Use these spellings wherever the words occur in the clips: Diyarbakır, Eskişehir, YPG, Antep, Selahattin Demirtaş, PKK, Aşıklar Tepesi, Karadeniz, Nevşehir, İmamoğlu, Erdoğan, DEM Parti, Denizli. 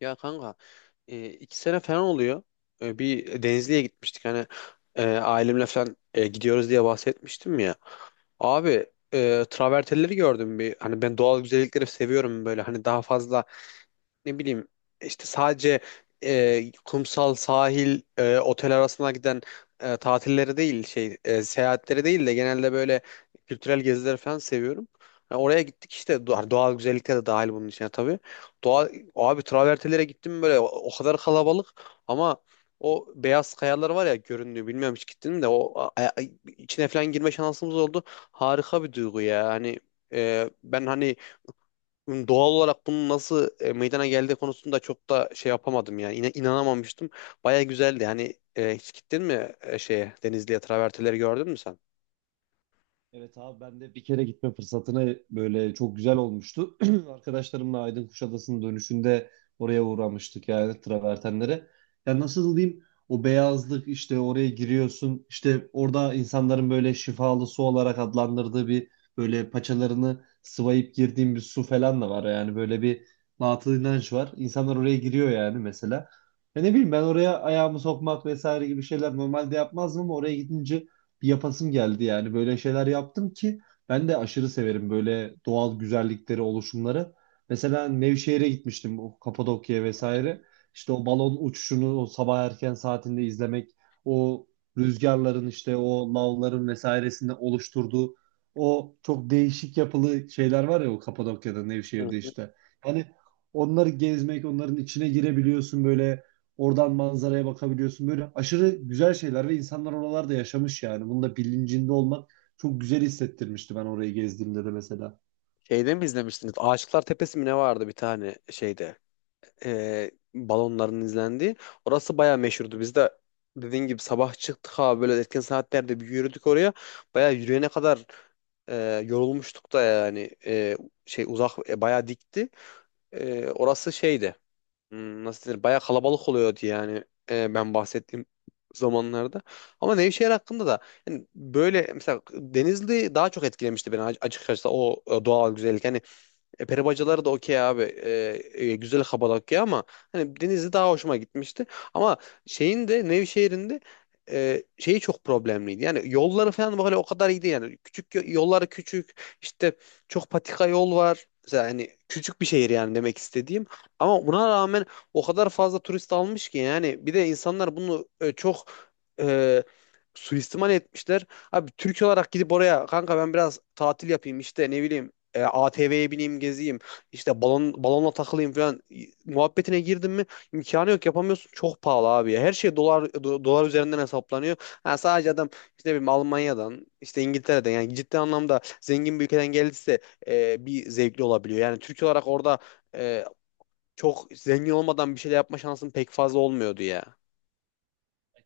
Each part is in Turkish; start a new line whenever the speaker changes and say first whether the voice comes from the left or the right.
left: Ya kanka, 2 sene falan oluyor. Bir Denizli'ye gitmiştik hani ailemle falan gidiyoruz diye bahsetmiştim ya. Abi travertenleri gördüm bir hani, ben doğal güzellikleri seviyorum böyle, hani daha fazla, ne bileyim, işte sadece kumsal sahil otel arasına giden tatilleri değil, şey, seyahatleri değil de genelde böyle kültürel gezileri falan seviyorum. Ya oraya gittik işte, doğal güzellikler de dahil bunun içine tabii. Doğa, abi, travertenlere gittim böyle, o kadar kalabalık ama o beyaz kayalar var ya, göründüğü, bilmiyorum, hiç gittin mi? De içine falan girme şansımız oldu. Harika bir duygu ya. Ben hani doğal olarak bunun nasıl meydana geldiği konusunda çok da şey yapamadım, yani inanamamıştım. Baya güzeldi. Hani hiç gittin mi şeye, Denizli'ye, travertenleri gördün mü sen?
right: Evet abi ben de bir kere gitme fırsatına böyle çok güzel olmuştu. Arkadaşlarımla Aydın Kuşadası'nın dönüşünde oraya uğramıştık yani travertenlere. Ya nasıl diyeyim, o beyazlık işte oraya giriyorsun, işte orada insanların böyle şifalı su olarak adlandırdığı bir, böyle paçalarını sıvayıp girdiğim bir su falan da var. Yani böyle bir batıl inanç var. İnsanlar oraya giriyor yani, mesela. Ya ne bileyim, ben oraya ayağımı sokmak vesaire gibi şeyler normalde yapmazdım ama oraya gidince bir yapasım geldi yani. Böyle şeyler yaptım ki ben de aşırı severim böyle doğal güzellikleri, oluşumları. Mesela Nevşehir'e gitmiştim, o Kapadokya'ya
left: Evet.
right: vesaire. İşte o balon uçuşunu o sabah erken saatinde izlemek, o rüzgarların işte o lavların vesairesinde oluşturduğu o çok değişik yapılı şeyler var ya o Kapadokya'da,
left: Hı
right: Nevşehir'de
left: hı.
right: işte. Yani onları gezmek, onların içine girebiliyorsun böyle. Oradan manzaraya bakabiliyorsun. Böyle aşırı güzel şeyler ve insanlar oralarda yaşamış yani. Bunun da bilincinde olmak çok güzel hissettirmişti ben orayı gezdiğimde de mesela.
left: Şeyde mi izlemiştiniz? Aşıklar Tepesi mi ne vardı bir tane şeyde? Balonların izlendiği. Orası baya meşhurdu. Biz de dediğin gibi sabah çıktık abi, böyle erken saatlerde bir yürüdük oraya. Baya yürüyene kadar yorulmuştuk da, yani, şey uzak, bayağı dikti. Orası şeydi. Nasıl denir? Bayağı kalabalık oluyordu yani, ben bahsettiğim zamanlarda. Ama Nevşehir hakkında da, yani böyle mesela Denizli daha çok etkilemişti beni, açıkçası o doğal güzellik. Yani peri bacaları da okey abi. Güzel Kabala okey ama hani Denizli daha hoşuma gitmişti. Ama şeyin de, Nevşehir'in de şeyi çok problemliydi. Yani yolları falan böyle o kadar iyi değil. Yani küçük, yolları küçük. İşte çok patika yol var. Mesela hani küçük bir şehir, yani demek istediğim. Ama buna rağmen o kadar fazla turist almış ki, yani bir de insanlar bunu çok e, suistimal etmişler. Abi Türk olarak gidip oraya kanka, ben biraz tatil yapayım işte, ne bileyim, ATV'ye bineyim gezeyim, işte balonla takılayım falan, muhabbetine girdin mi imkanı yok, yapamıyorsun, çok pahalı abi ya. Her şey dolar, dolar üzerinden hesaplanıyor. Ha, sadece adam işte, ne bileyim, Almanya'dan, işte İngiltere'den, yani ciddi anlamda zengin bir ülkeden geldiyse bir zevkli olabiliyor. Yani Türk olarak orada e, çok zengin olmadan bir şeyler yapma şansın pek fazla olmuyordu ya.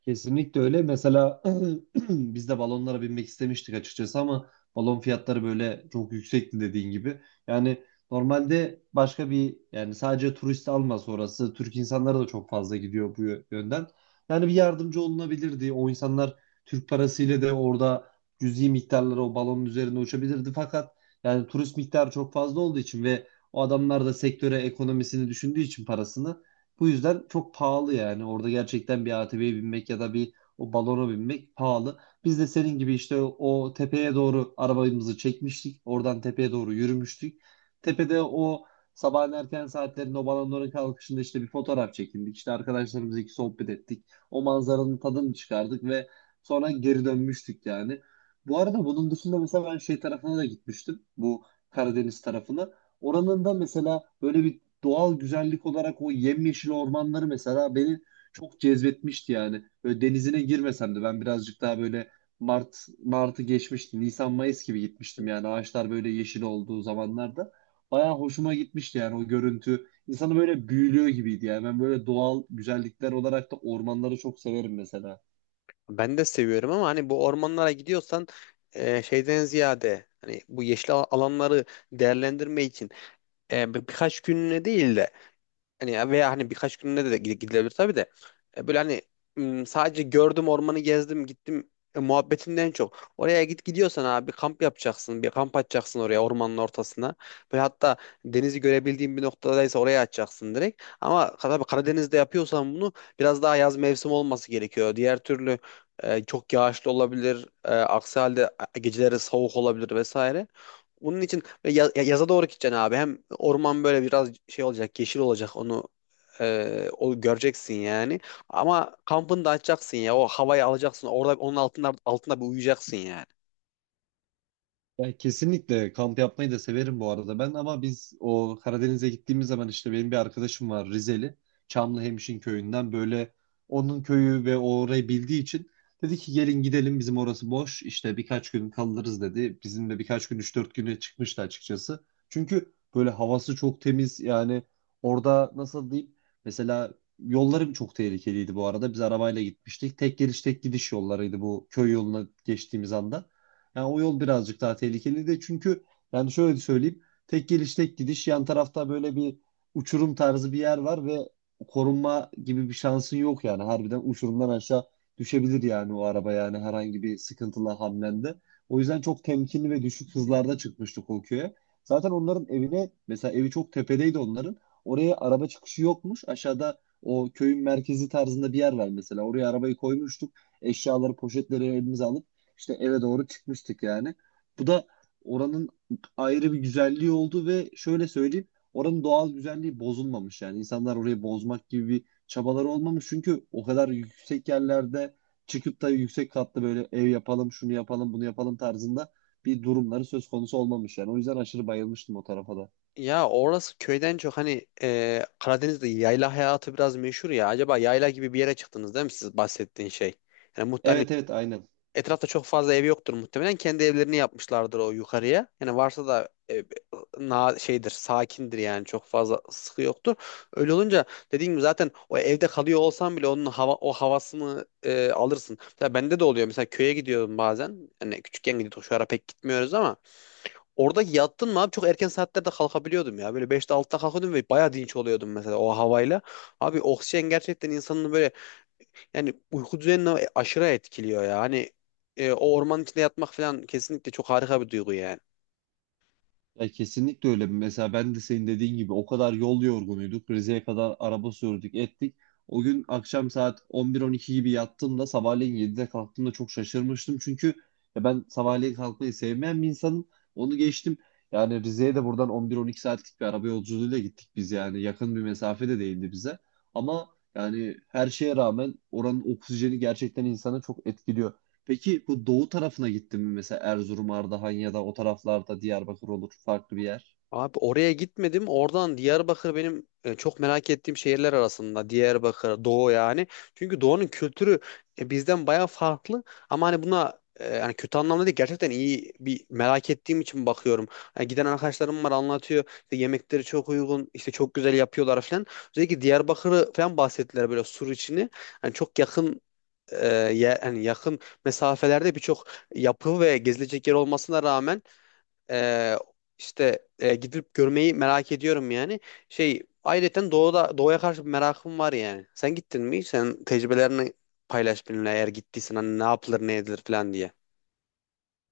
right: Kesinlikle öyle. Mesela biz de balonlara binmek istemiştik açıkçası ama balon fiyatları böyle çok yüksekti dediğin gibi. Yani normalde başka bir, yani sadece turist almaz orası. Türk insanları da çok fazla gidiyor bu yönden. Yani bir yardımcı olunabilirdi. O insanlar Türk parasıyla de orada cüzi miktarları o balonun üzerinde uçabilirdi. Fakat yani turist miktarı çok fazla olduğu için ve o adamlar da sektöre ekonomisini düşündüğü için parasını, bu yüzden çok pahalı yani. Orada gerçekten bir ATV'ye binmek ya da bir o balona binmek pahalı. Biz de senin gibi işte o tepeye doğru arabamızı çekmiştik. Oradan tepeye doğru yürümüştük. Tepede o sabahın erken saatlerinde o balonların kalkışında işte bir fotoğraf çekindik. İşte arkadaşlarımızla iki sohbet ettik. O manzaranın tadını çıkardık ve sonra geri dönmüştük yani. Bu arada bunun dışında mesela ben şey tarafına da gitmiştim. Bu Karadeniz tarafına. Oranın da mesela böyle bir doğal güzellik olarak o yemyeşil ormanları mesela beni çok cezbetmişti yani. Böyle denizine girmesem de ben birazcık daha böyle Mart Mart'ı geçmişti. Nisan Mayıs gibi gitmiştim yani, ağaçlar böyle yeşil olduğu zamanlarda. Bayağı hoşuma gitmişti yani o görüntü. İnsanı böyle büyülüyor gibiydi yani. Ben böyle doğal güzellikler olarak da ormanları çok severim mesela.
left: Ben de seviyorum ama hani bu ormanlara gidiyorsan şeyden ziyade, hani bu yeşil alanları değerlendirme için birkaç günlüğüne değil de, hani veya hani birkaç gününe de gidilebilir tabii de. Böyle hani, sadece gördüm ormanı, gezdim, gittim muhabbetinden çok. Oraya gidiyorsan abi kamp yapacaksın. Bir kamp açacaksın oraya, ormanın ortasına. Böyle hatta denizi görebildiğin bir noktadaysa oraya açacaksın direkt. Ama tabii Karadeniz'de yapıyorsan bunu, biraz daha yaz mevsim olması gerekiyor. Diğer türlü çok yağışlı olabilir. Aksi halde geceleri soğuk olabilir vesaire. Bunun için böyle yaza doğru gideceksin abi. Hem orman böyle biraz şey olacak, yeşil olacak. Onu o göreceksin yani. Ama kampını da açacaksın ya. O havayı alacaksın. Orada onun altında bir uyuyacaksın yani.
right: Ya kesinlikle kamp yapmayı da severim bu arada ben, ama biz o Karadeniz'e gittiğimiz zaman işte benim bir arkadaşım var Rizeli. Çamlıhemşin köyünden, böyle onun köyü ve o orayı bildiği için dedi ki gelin gidelim, bizim orası boş işte birkaç gün kalırız dedi. Bizimle birkaç gün üç dört güne çıkmıştı açıkçası. Çünkü böyle havası çok temiz yani. Orada nasıl diyeyim, mesela yolları çok tehlikeliydi bu arada, biz arabayla gitmiştik. Tek geliş tek gidiş yollarıydı bu köy yoluna geçtiğimiz anda. Yani o yol birazcık daha tehlikeli de, çünkü yani şöyle söyleyeyim. Tek geliş tek gidiş, yan tarafta böyle bir uçurum tarzı bir yer var ve korunma gibi bir şansın yok yani. Harbiden uçurumdan aşağı düşebilir yani o araba, yani herhangi bir sıkıntıla hamlende. O yüzden çok temkinli ve düşük hızlarda çıkmıştık o köye. Zaten onların evine, mesela evi çok tepedeydi onların. Oraya araba çıkışı yokmuş. Aşağıda o köyün merkezi tarzında bir yer var mesela. Oraya arabayı koymuştuk. Eşyaları, poşetleri elimize alıp işte eve doğru çıkmıştık yani. Bu da oranın ayrı bir güzelliği oldu ve şöyle söyleyeyim, oranın doğal güzelliği bozulmamış yani. İnsanlar orayı bozmak gibi bir çabaları olmamış, çünkü o kadar yüksek yerlerde çıkıp da yüksek katlı böyle ev yapalım, şunu yapalım, bunu yapalım tarzında bir durumları söz konusu olmamış yani. O yüzden aşırı bayılmıştım o tarafa da.
left: Ya orası köyden çok, hani Karadeniz'de yayla hayatı biraz meşhur ya. Acaba yayla gibi bir yere çıktınız değil mi siz bahsettiğin şey? Yani muhtemelen
right: Evet, evet, aynen.
left: etrafta çok fazla ev yoktur muhtemelen. Kendi evlerini yapmışlardır o yukarıya. Yani varsa da na şeydir, sakindir, yani çok fazla sıkı yoktur. Öyle olunca, dediğim gibi, zaten o evde kalıyor olsan bile onun hava, o havasını alırsın. Mesela bende de oluyor. Mesela köye gidiyorum bazen. Hani küçükken gidiyorduk, şu ara pek gitmiyoruz ama orada yattın mı abi çok erken saatlerde kalkabiliyordum ya. Böyle 5'te 6'da kalkıyordum ve bayağı dinç oluyordum mesela o havayla. Abi oksijen gerçekten insanın böyle, yani uyku düzenini aşırı etkiliyor ya. Hani o ormanın içinde yatmak falan kesinlikle çok harika bir duygu yani.
right: Ya kesinlikle öyle. Mesela ben de senin dediğin gibi o kadar yol yorgunuyduk. Rize'ye kadar araba sürdük, ettik. O gün akşam saat 11-12 gibi yattığımda sabahleyin 7'de kalktığımda çok şaşırmıştım. Çünkü ya ben sabahleyin kalkmayı sevmeyen bir insanım. Onu geçtim. Yani Rize'ye de buradan 11-12 saatlik bir araba yolculuğuyla gittik biz yani. Yakın bir mesafe de değildi bize. Ama yani her şeye rağmen oranın oksijeni gerçekten insanı çok etkiliyor. Peki bu doğu tarafına gittin mi mesela Erzurum, Ardahan ya da o taraflarda Diyarbakır olur farklı bir yer?
left: Abi oraya gitmedim. Oradan Diyarbakır benim çok merak ettiğim şehirler arasında. Diyarbakır, Doğu yani. Çünkü Doğu'nun kültürü bizden bayağı farklı. Ama hani buna yani kötü anlamda değil. Gerçekten iyi bir merak ettiğim için bakıyorum. Yani giden arkadaşlarım var, anlatıyor. İşte yemekleri çok uygun, işte çok güzel yapıyorlar falan. Özellikle Diyarbakır'ı falan bahsettiler, böyle sur içini. Yani çok yakın, e, hani yakın mesafelerde birçok yapı ve gezilecek yer olmasına rağmen e, gidip görmeyi merak ediyorum yani. Şey, ayrıca doğuda, doğuya karşı bir merakım var yani. Sen gittin mi? Sen tecrübelerini paylaş benimle, eğer gittiysen, hani ne yapılır, ne edilir falan diye.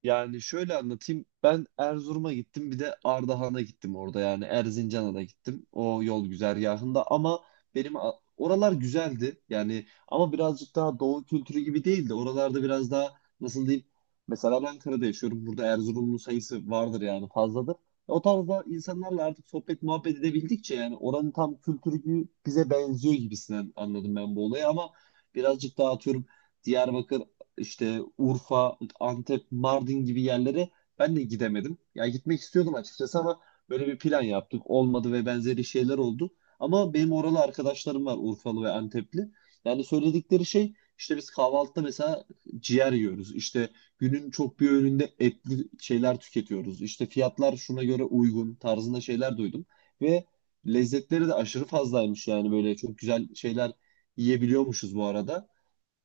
right: Yani şöyle anlatayım. Ben Erzurum'a gittim, bir de Ardahan'a gittim, orada yani Erzincan'a da gittim o yol güzergahında ama benim, oralar güzeldi yani, ama birazcık daha doğu kültürü gibi değildi. Oralarda biraz daha nasıl diyeyim, mesela ben Ankara'da yaşıyorum, burada Erzurumlu sayısı vardır yani, fazladır. O tarzda insanlarla artık sohbet muhabbet edebildikçe yani oranın tam kültürü gibi bize benziyor gibisinden anladım ben bu olayı, ama birazcık daha atıyorum Diyarbakır, işte Urfa, Antep, Mardin gibi yerlere ben de gidemedim. Ya gitmek istiyordum açıkçası ama böyle bir plan yaptık, olmadı ve benzeri şeyler oldu. Ama benim oralı arkadaşlarım var, Urfalı ve Antepli. Yani söyledikleri şey, işte biz kahvaltıda mesela ciğer yiyoruz. İşte günün çok bir öğününde etli şeyler tüketiyoruz. İşte fiyatlar şuna göre uygun tarzında şeyler duydum. Ve lezzetleri de aşırı fazlaymış yani, böyle çok güzel şeyler yiyebiliyormuşuz bu arada.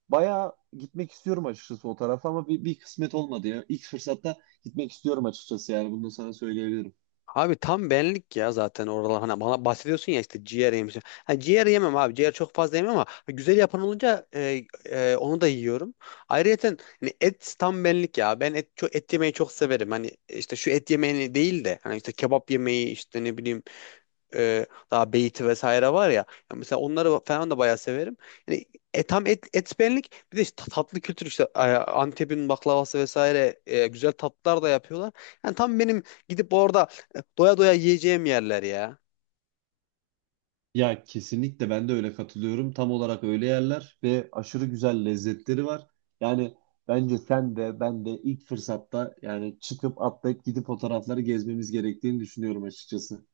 right: Bayağı gitmek istiyorum açıkçası o tarafa, ama bir kısmet olmadı ya. İlk fırsatta gitmek istiyorum açıkçası yani, bunu da sana söyleyebilirim.
left: Abi tam benlik ya, zaten oralar. Hani bana bahsediyorsun ya işte ciğer yemişim. Ha, ciğer yemem abi, ciğer çok fazla yemem ama güzel yapan olunca onu da yiyorum. Ayrıca, hani et tam benlik ya. Ben et, çok, et yemeyi çok severim. Hani işte şu et yemeğini değil de, hani işte kebap yemeği, işte ne bileyim, daha beyti vesaire var ya. Ya mesela onları falan da bayağı severim. Yani tam et, et benlik. Bir de işte tatlı kültür, işte Antep'in baklavası vesaire, güzel tatlılar da yapıyorlar. Yani tam benim gidip orada doya doya yiyeceğim yerler ya.
right: Ya kesinlikle ben de öyle katılıyorum. Tam olarak öyle yerler ve aşırı güzel lezzetleri var. Yani bence sen de ben de ilk fırsatta yani çıkıp atlayıp gidip o tarafları gezmemiz gerektiğini düşünüyorum açıkçası.